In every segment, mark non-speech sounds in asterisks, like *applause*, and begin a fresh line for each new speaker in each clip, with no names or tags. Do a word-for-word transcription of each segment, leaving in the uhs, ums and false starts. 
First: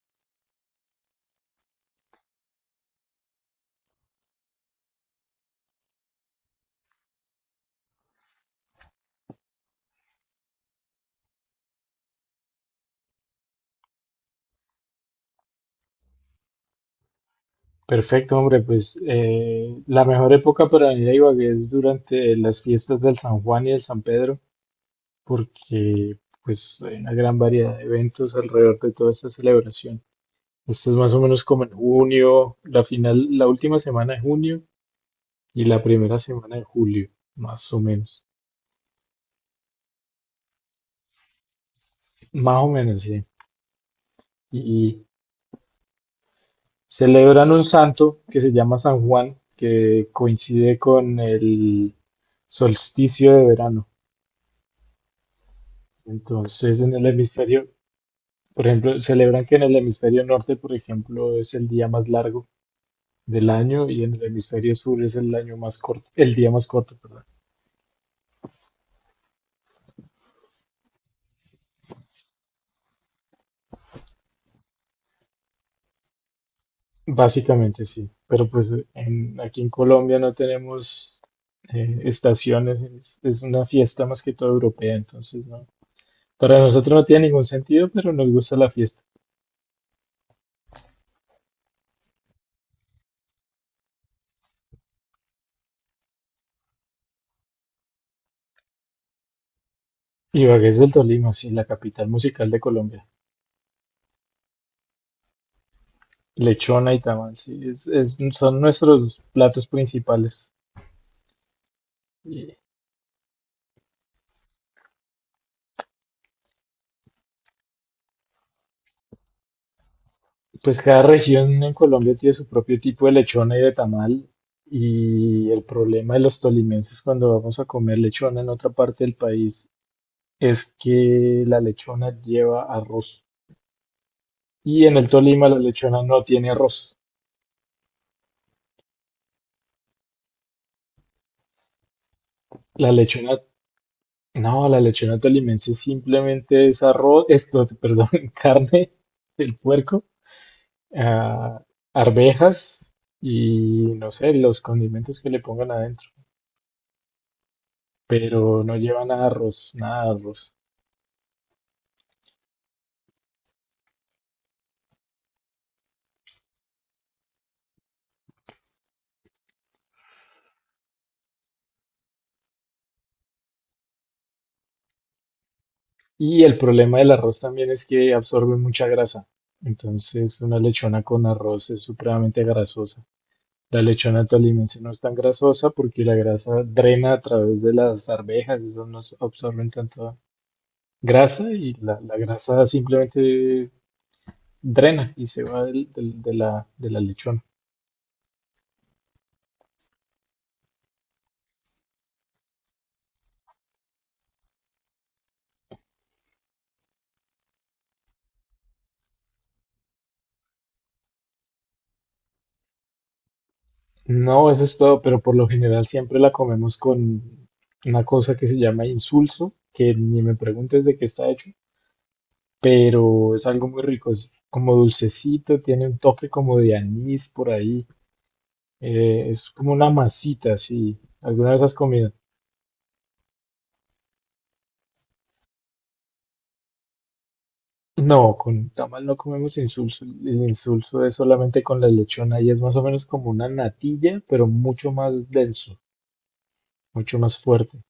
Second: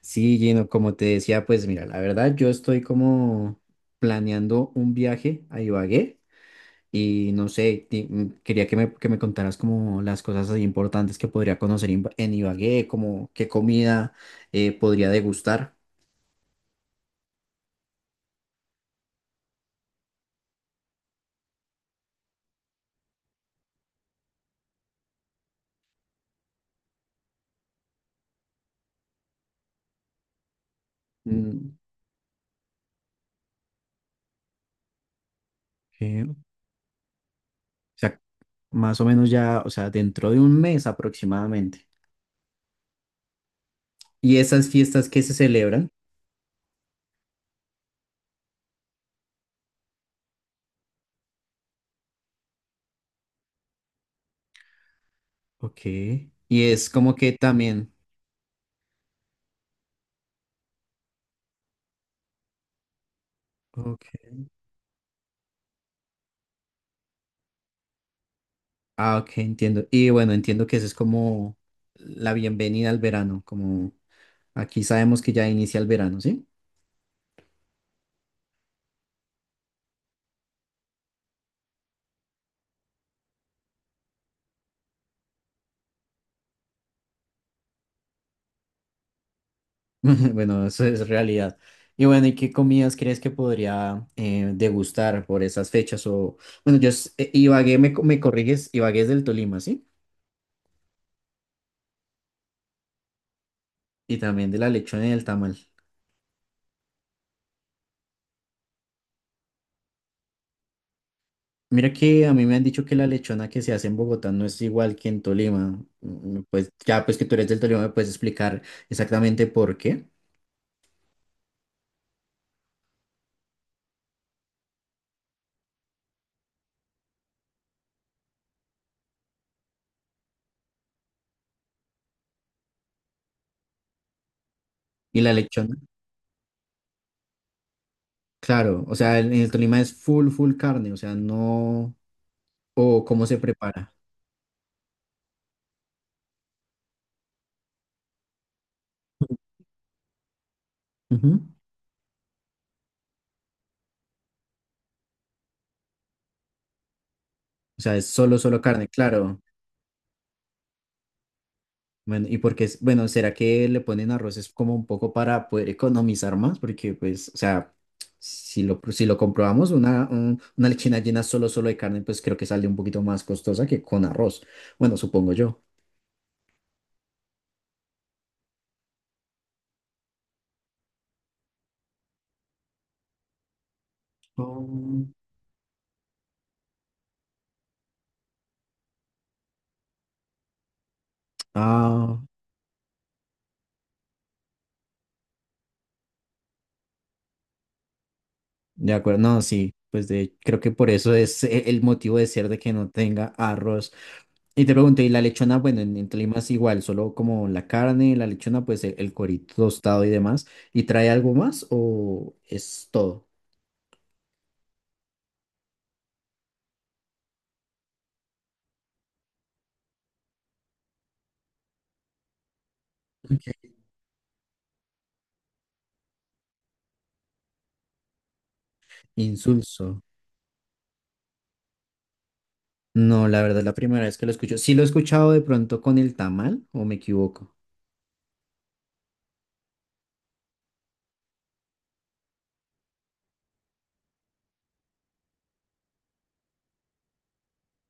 Sí, Gino, como te decía, pues mira, la verdad yo estoy como planeando un viaje a Ibagué y no sé, ti- mm, quería que me, que me contaras como las cosas así importantes que podría conocer en Ba- en Ibagué, como qué comida eh, podría degustar.
Perfecto, hombre, pues eh, la mejor época para venir a Ibagué es durante las fiestas del San Juan y del San Pedro, porque pues hay una gran variedad de eventos alrededor de toda esta celebración. Esto es más o menos como en
Mm.
junio, la final, la última semana de junio y la primera
eh, o
semana de julio, más o
sea,
menos.
más o menos ya, o sea, dentro de un mes aproximadamente.
Más o menos, sí.
Y esas
Y
fiestas que se celebran.
celebran un santo que se llama San Juan, que coincide con el solsticio de verano.
Ok. Y
Entonces,
es
en el
como que
hemisferio,
también.
por ejemplo, celebran que en el hemisferio norte, por ejemplo, es el día más largo del año y en el
Ok.
hemisferio sur es el año más corto, el día más corto, perdón.
Ah, ok, entiendo. Y bueno, entiendo que eso es como la bienvenida al verano, como aquí sabemos que ya inicia el verano, ¿sí?
Básicamente sí, pero pues en- aquí en Colombia no tenemos eh, estaciones, es, es una fiesta más que todo europea, entonces no. Para nosotros no tiene ningún sentido, pero nos gusta la fiesta.
*laughs* Bueno, eso es realidad. Y bueno, ¿y qué comidas crees que podría eh, degustar por esas fechas? O, bueno, yo, s- eh, Ibagué, me, co- me corriges, Ibagué es del Tolima, ¿sí?
Ibagué es del Tolima, sí, la capital musical de Colombia.
Y también de la lechona y del tamal.
Lechona y tamal, sí, es, es- son nuestros platos principales.
Mira que a mí me han dicho que la lechona que se hace en Bogotá no es igual que en Tolima. Mm. Pues ya, pues que tú eres del Tolima, ¿me puedes explicar exactamente por qué?
Pues cada región en Colombia tiene su propio tipo de lechona y de tamal. Y el problema de los tolimenses cuando vamos a comer lechona en otra parte del país es que la lechona lleva arroz. Y en el
¿Y la
Tolima la
lechona?
lechona no tiene arroz.
Claro, o sea, en el Tolima es full, full carne, o sea, no,
La
o cómo
lechona,
se prepara.
no, la lechona tolimense simplemente es arroz, es, no, perdón, *laughs* carne del puerco,
Ujú.
ah, arvejas y no sé, los condimentos que le pongan adentro.
O sea, es solo, solo
Pero no
carne,
lleva nada de
claro.
arroz, nada de arroz.
Bueno, y porque es, bueno, ¿será que le ponen arroz es como un poco para poder economizar más? Porque, pues, o sea, si lo, si lo comprobamos, una, un- una lechina llena solo, solo de carne, pues creo que sale un poquito más costosa que con arroz. Bueno, supongo yo.
Y el problema del arroz también es que absorbe mucha grasa. Entonces, una lechona con arroz es supremamente grasosa. La lechona tolimense no es
Oh,
tan grasosa porque la grasa drena a través de las arvejas, esas no absorben tanta grasa y la, la
ah,
grasa simplemente drena y se va del- del- de la, de la lechona.
de acuerdo, no, sí, pues de, creo que por eso es e- el motivo de ser de que no tenga arroz. Y te pregunto, ¿y la lechona? Bueno, en, en Tolima es igual, solo como la carne, la lechona, pues el, el cuerito tostado y demás. ¿Y trae algo más o es todo?
No, eso es todo, pero por lo general siempre la comemos con una cosa que se llama insulso, que ni me preguntes de qué está hecho, pero es algo
Ok.
muy rico, es como dulcecito, tiene un toque como de anís por ahí, eh, es como una
Insulso.
masita, así. ¿Alguna vez has comido?
No, la verdad, la primera vez que lo escucho. Sí lo he escuchado de pronto con el tamal, ¿o me equivoco?
No, con tamal no comemos insulso, el insulso es solamente con la lechona y es más o menos como una natilla, pero mucho más denso, mucho más fuerte.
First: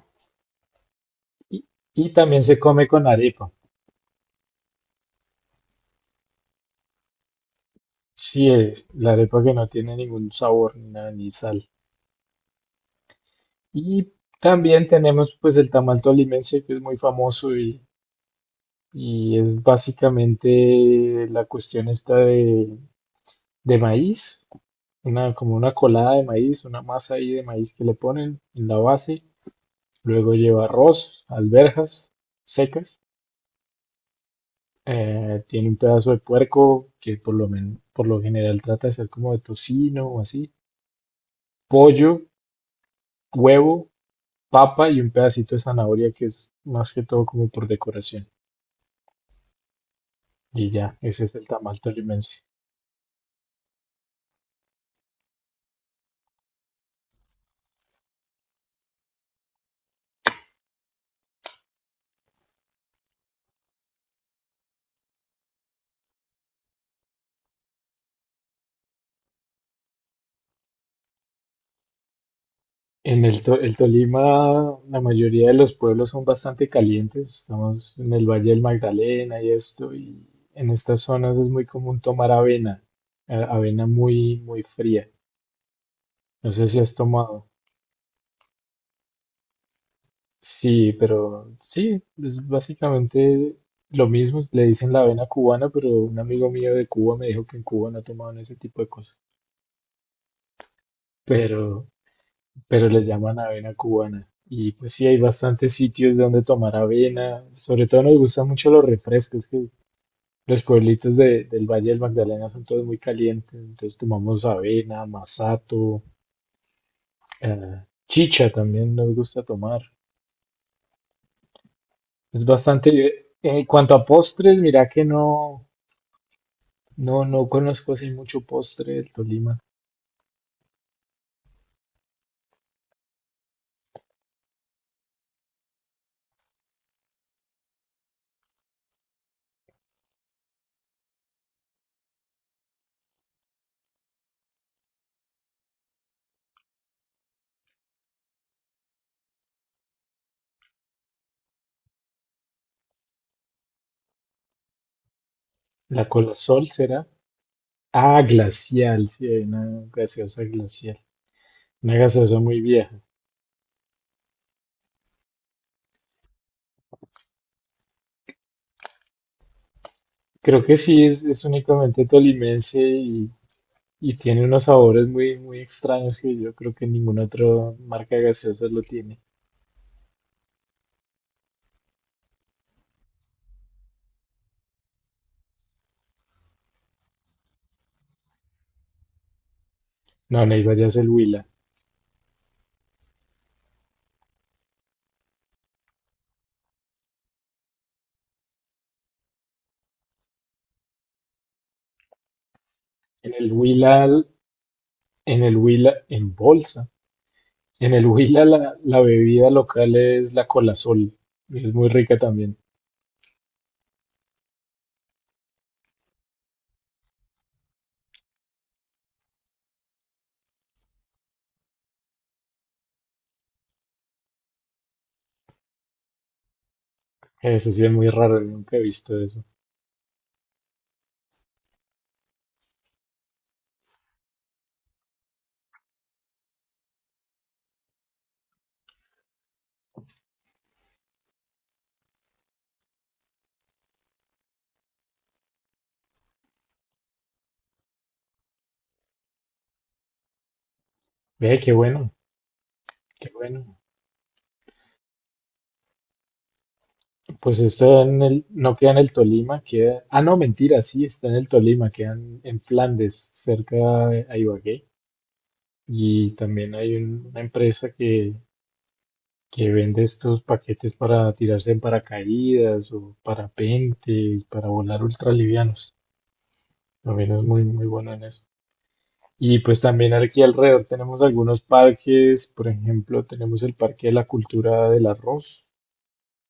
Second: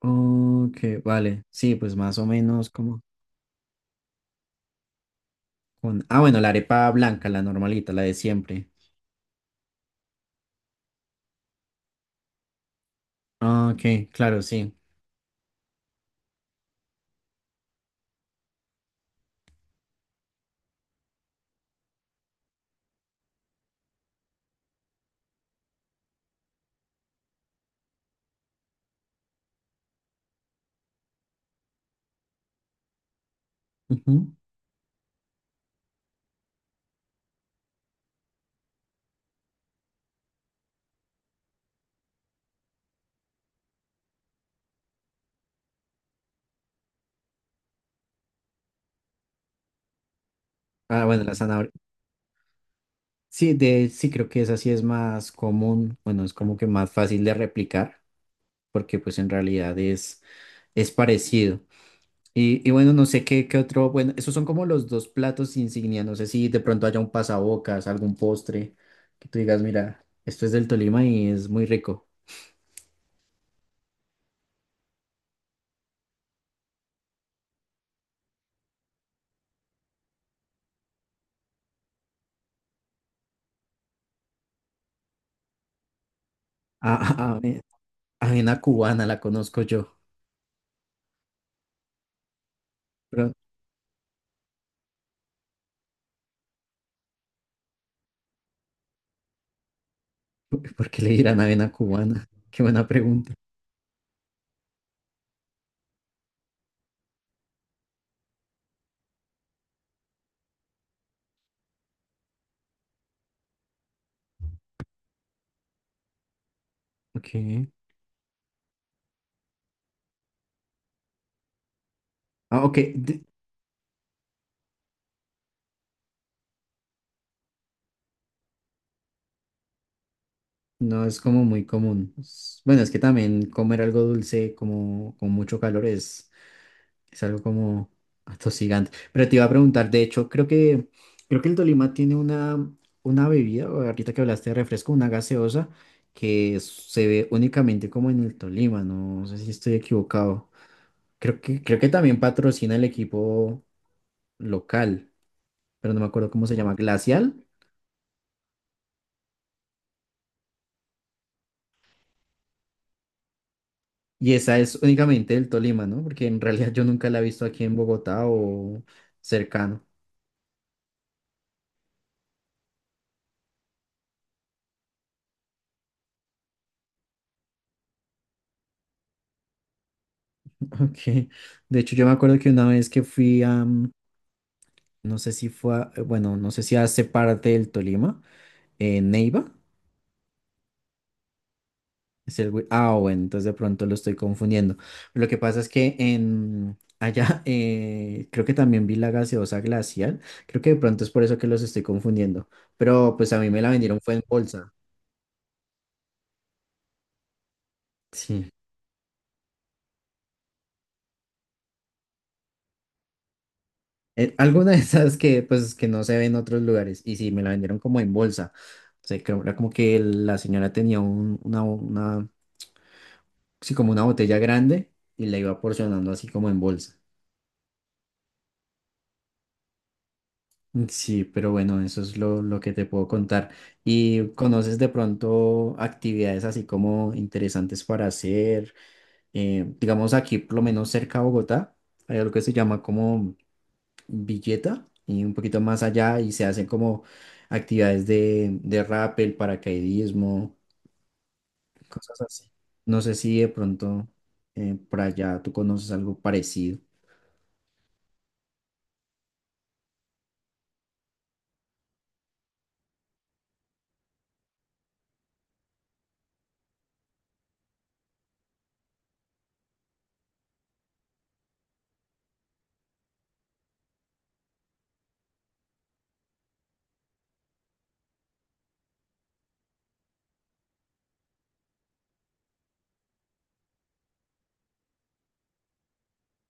Ok, vale.
Y,
Sí, pues
y
más o
también se
menos
come
como
con arepa,
con. Ah, bueno, la arepa blanca, la normalita, la de
sí,
siempre.
eh, la arepa que no tiene ningún sabor ni nada, ni sal.
Ah,
Y
ok, claro, sí.
también tenemos pues el tamal tolimense que es muy famoso y y es básicamente la cuestión esta de, de maíz, una, como una colada de maíz, una masa ahí de maíz que le ponen en la base, luego lleva arroz, alberjas secas,
Ujú.
eh, tiene un pedazo de puerco que por lo, men- por lo general trata de ser como de tocino o así, pollo, huevo, papa y un pedacito de zanahoria que es más que todo como por decoración. Y ya,
Ah,
ese
bueno,
es
la
el
zanahoria.
tamal tolimense.
Sí, de, sí, creo que esa sí es más común. Bueno, es como que más fácil de replicar, porque pues en realidad es, es parecido. Y, y bueno, no sé qué, qué otro, bueno, esos son como los dos platos insignia, no sé si de pronto haya un pasabocas, algún postre, que tú digas, mira, esto es del Tolima y es muy rico.
En el, To- el Tolima, la mayoría de los pueblos son bastante calientes. Estamos en el Valle del Magdalena y esto, y en estas zonas es muy común tomar avena, a- avena muy, muy fría. No sé si
Ah,
has
*laughs* ah,
tomado.
ave- avena cubana la conozco yo,
Sí, pero sí, es
pero
básicamente lo mismo. Le dicen la avena cubana, pero un amigo mío de Cuba me dijo que en Cuba no tomaban ese tipo de cosas.
*laughs* ¿por qué le dirán avena
Pero
cubana? *laughs* Qué buena
pero les
pregunta.
llaman avena cubana. Y pues sí, hay bastantes sitios donde tomar avena. Sobre todo nos gustan mucho los refrescos, que los pueblitos de- del Valle del Magdalena son todos muy calientes. Entonces tomamos avena, masato,
Ok.
eh, chicha también nos gusta tomar. Es
Ah, ok, de-
bastante... En cuanto a postres, mira que no, no, no conozco así mucho postre del Tolima.
no es como muy común. Es- Bueno, es que también comer algo dulce como con mucho calor es Es algo como atosigante. Pero te iba a preguntar, de hecho, creo que, creo que, el Tolima tiene una, una bebida, o ahorita que hablaste de refresco, una gaseosa, que se ve únicamente como en el Tolima, no. No sé si estoy equivocado. Creo que, creo que también patrocina el equipo local, pero no
La
me acuerdo cómo se
Colasol
llama,
será.
Glacial.
Ah, glacial, sí, hay una gaseosa glacial. Una gaseosa muy vieja.
Y esa es únicamente del Tolima, ¿no? Porque en realidad yo nunca la he visto aquí en Bogotá o cercano.
Creo que sí, es, es únicamente tolimense y, y tiene unos sabores muy, muy extraños que yo creo que ninguna otra marca de gaseosas lo tiene.
*laughs* Ok. De hecho, yo me acuerdo que una vez que fui a, no sé si fue, a- eh, bueno, no sé si hace parte del Tolima, eh, Neiva.
No, Neiva ya es el Huila.
Es el, Wi- ah, bueno, entonces de pronto lo estoy confundiendo. Lo que pasa es que en, allá *laughs* eh, creo que también vi la gaseosa glacial. Creo que de pronto es por eso que los estoy confundiendo. Pero pues
En
a
el
mí me la vendieron
Huila,
fue en bolsa.
en el Huila, en bolsa. En el Huila
Sí.
la, la bebida local es la Colasol. Y es muy rica también.
Eh, *laughs* alguna de esas que pues que no se ve en otros lugares. Y sí, me la vendieron como en bolsa. O sea, creo- era como que la señora tenía un- una, una, sí, como una botella grande y la iba porcionando así como en bolsa.
Eso sí es muy raro, nunca he visto eso.
Sí, pero bueno, eso es lo, lo que te puedo contar. ¿Y conoces de pronto actividades así como interesantes para hacer? Eh, digamos aquí, por lo menos cerca a Bogotá, hay algo que se llama como Villeta y un poquito más allá y se hacen como actividades de, de rappel, paracaidismo,
Ve, qué bueno,
cosas así. No sé
qué
si de
bueno.
pronto eh, por allá tú conoces algo parecido.
Pues esto en el, no queda en el Tolima, queda... Ah, no, mentira, sí, está en el Tolima, queda en, en Flandes, cerca de a Ibagué. Y también hay un- una empresa que, que vende estos paquetes para tirarse en paracaídas o parapente y para volar ultralivianos. También es muy, muy bueno en eso. Y pues también aquí alrededor tenemos algunos parques, por ejemplo, tenemos el Parque de la Cultura del Arroz,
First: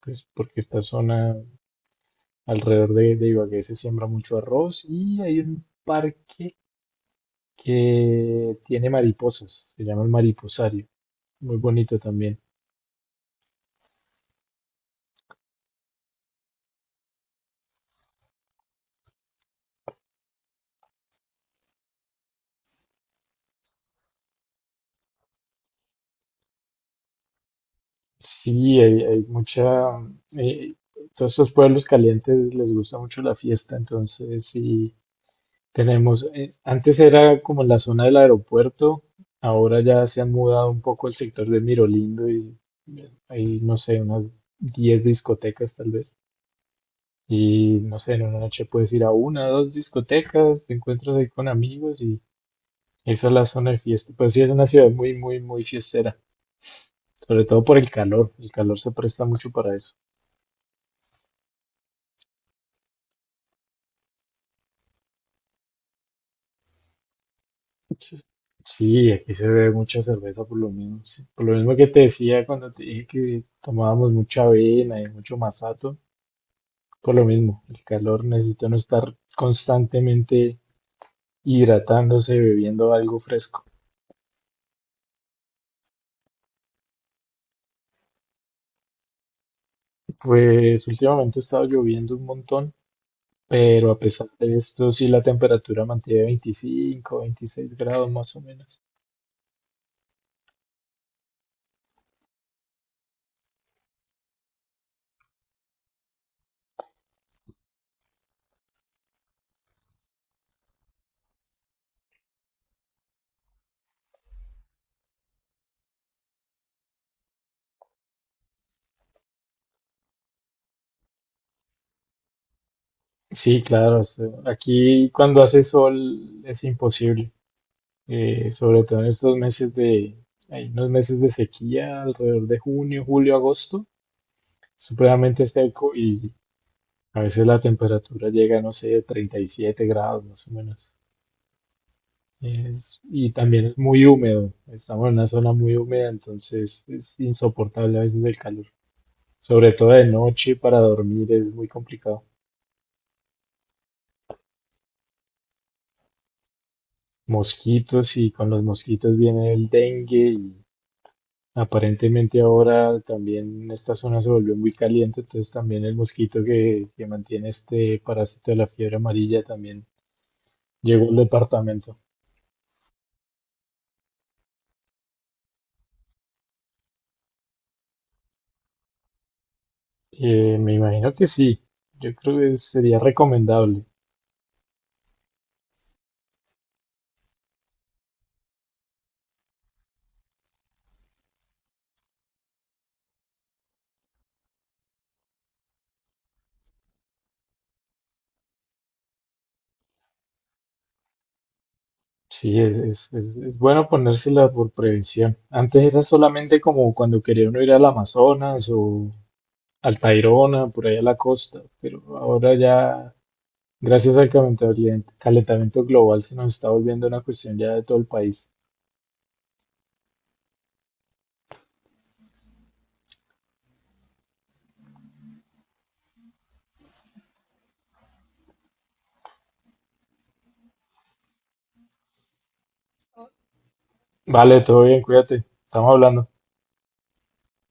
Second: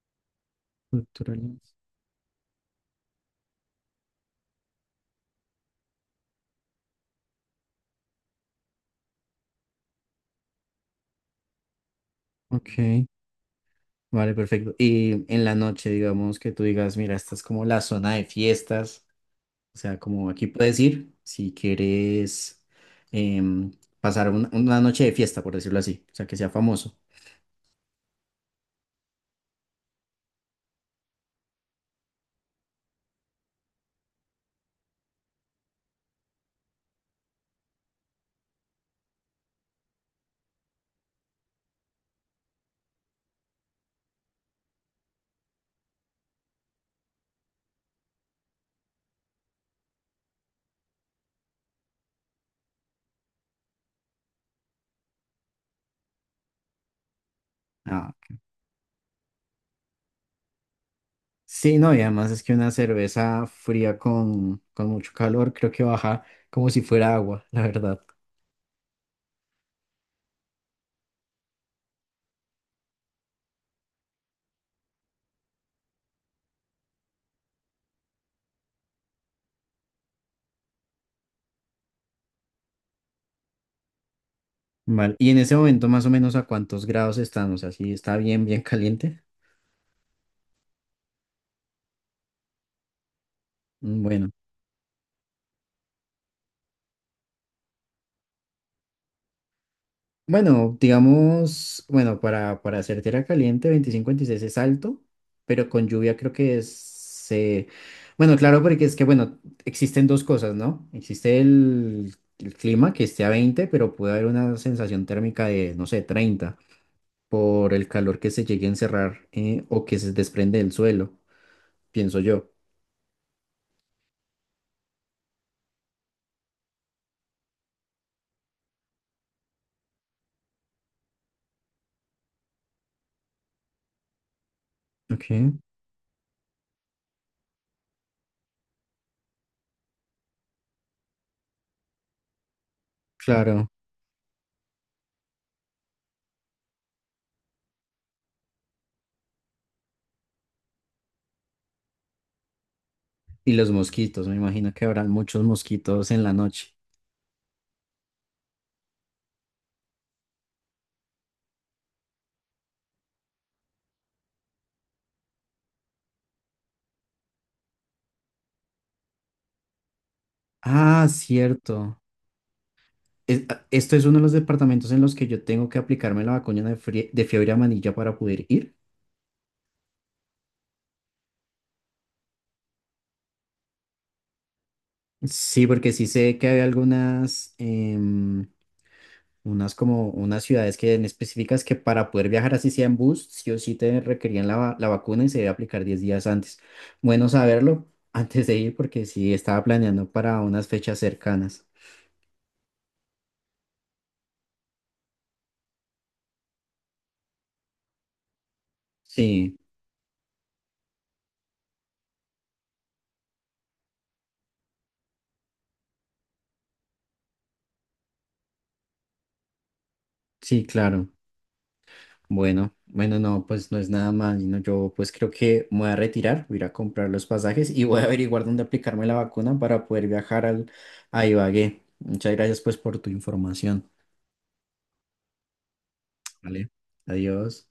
pues porque esta zona
Cultural.
alrededor de, de Ibagué se siembra mucho arroz y hay un parque que tiene mariposas, se llama el Mariposario, muy bonito también.
Ok. Vale, perfecto. Y en la noche, digamos que tú digas, mira, esta es como la zona de fiestas, o sea, como aquí puedes ir si quieres em, pasar un- una noche de fiesta, por decirlo así, o sea, que sea famoso.
Sí, hay, hay mucha... eh, todos estos pueblos calientes les gusta mucho la fiesta, entonces sí tenemos... eh, antes era como la zona del aeropuerto, ahora ya se han mudado un poco el sector de Mirolindo y eh, hay, no sé, unas diez discotecas tal vez. Y no sé, en una noche puedes ir a una, dos discotecas, te encuentras ahí con amigos y esa es la zona de fiesta. Pues sí, es una ciudad muy, muy, muy fiestera, sobre todo por el
Ah,
calor.
ok.
El calor se presta mucho para eso.
Sí, no, y además es que una cerveza fría con, con mucho calor creo que baja como si fuera agua, la verdad.
Sí, sí, aquí se bebe mucha cerveza por lo mismo. Sí. Por lo mismo que te decía cuando te dije que tomábamos mucha avena y mucho masato, por lo mismo, el calor necesita no estar constantemente hidratándose, bebiendo algo fresco.
Vale, y en ese momento más o menos a cuántos grados están, o sea, si está bien, bien caliente.
Pues últimamente ha estado lloviendo un montón, pero a
Mm.
pesar
Bueno.
de esto, sí la temperatura mantiene veinticinco, veintiséis grados más o menos.
Bueno, digamos, bueno, para, para hacer tierra caliente, veinticinco, veintiséis es alto, pero con lluvia creo que es, se. Bueno, claro, porque es que, bueno, existen dos cosas, ¿no? Existe el, el clima que esté a veinte, pero puede haber una sensación térmica de, no sé, treinta por el calor que se llegue a encerrar eh, o que se desprende del suelo, pienso yo.
Sí, claro, o sea, aquí cuando hace sol es imposible. eh, sobre todo en estos meses de, hay unos meses de sequía, alrededor de junio, julio, agosto,
Ok,
supremamente seco y a veces la temperatura llega, no sé, treinta y siete grados más o menos. Es- y también
claro.
es muy húmedo, estamos en una zona muy húmeda, entonces es insoportable a veces el calor. Sobre todo de noche para dormir es muy complicado.
Y los mosquitos, me imagino que habrán muchos mosquitos en la noche.
Mosquitos y con los mosquitos viene el dengue. Aparentemente ahora también esta zona se volvió muy caliente, entonces también el mosquito que, que mantiene este parásito de la fiebre amarilla también
Ah,
llegó al departamento.
cierto. Es- a- esto es uno de los departamentos en los que yo tengo que aplicarme la vacuna de, frie- de fiebre amarilla para poder ir.
Eh, me imagino que sí, yo creo que sería recomendable.
Sí, porque sí sé que hay algunas, em, unas como unas ciudades que en específicas que para poder viajar así sea en bus, sí o sí te requerían la, va- la vacuna y se debe aplicar diez días antes. Bueno saberlo *laughs* antes de ir porque sí estaba planeando para unas fechas cercanas.
Sí, es, es, es- es bueno ponérsela por prevención. Antes era solamente como cuando quería uno ir al Amazonas o
Sí,
al Tayrona, por ahí a la costa, pero ahora ya, gracias al calentamiento calentamiento global, se nos está volviendo una cuestión ya de todo el país.
sí, claro. Bueno, bueno, no, pues no es nada mal, no, yo pues creo que me voy a retirar, voy a ir a comprar los pasajes y voy a averiguar dónde aplicarme la vacuna para poder viajar al, a Ibagué. Muchas gracias pues por tu información,
Vale, todo bien, cuídate. Estamos hablando.
¿vale? Adiós.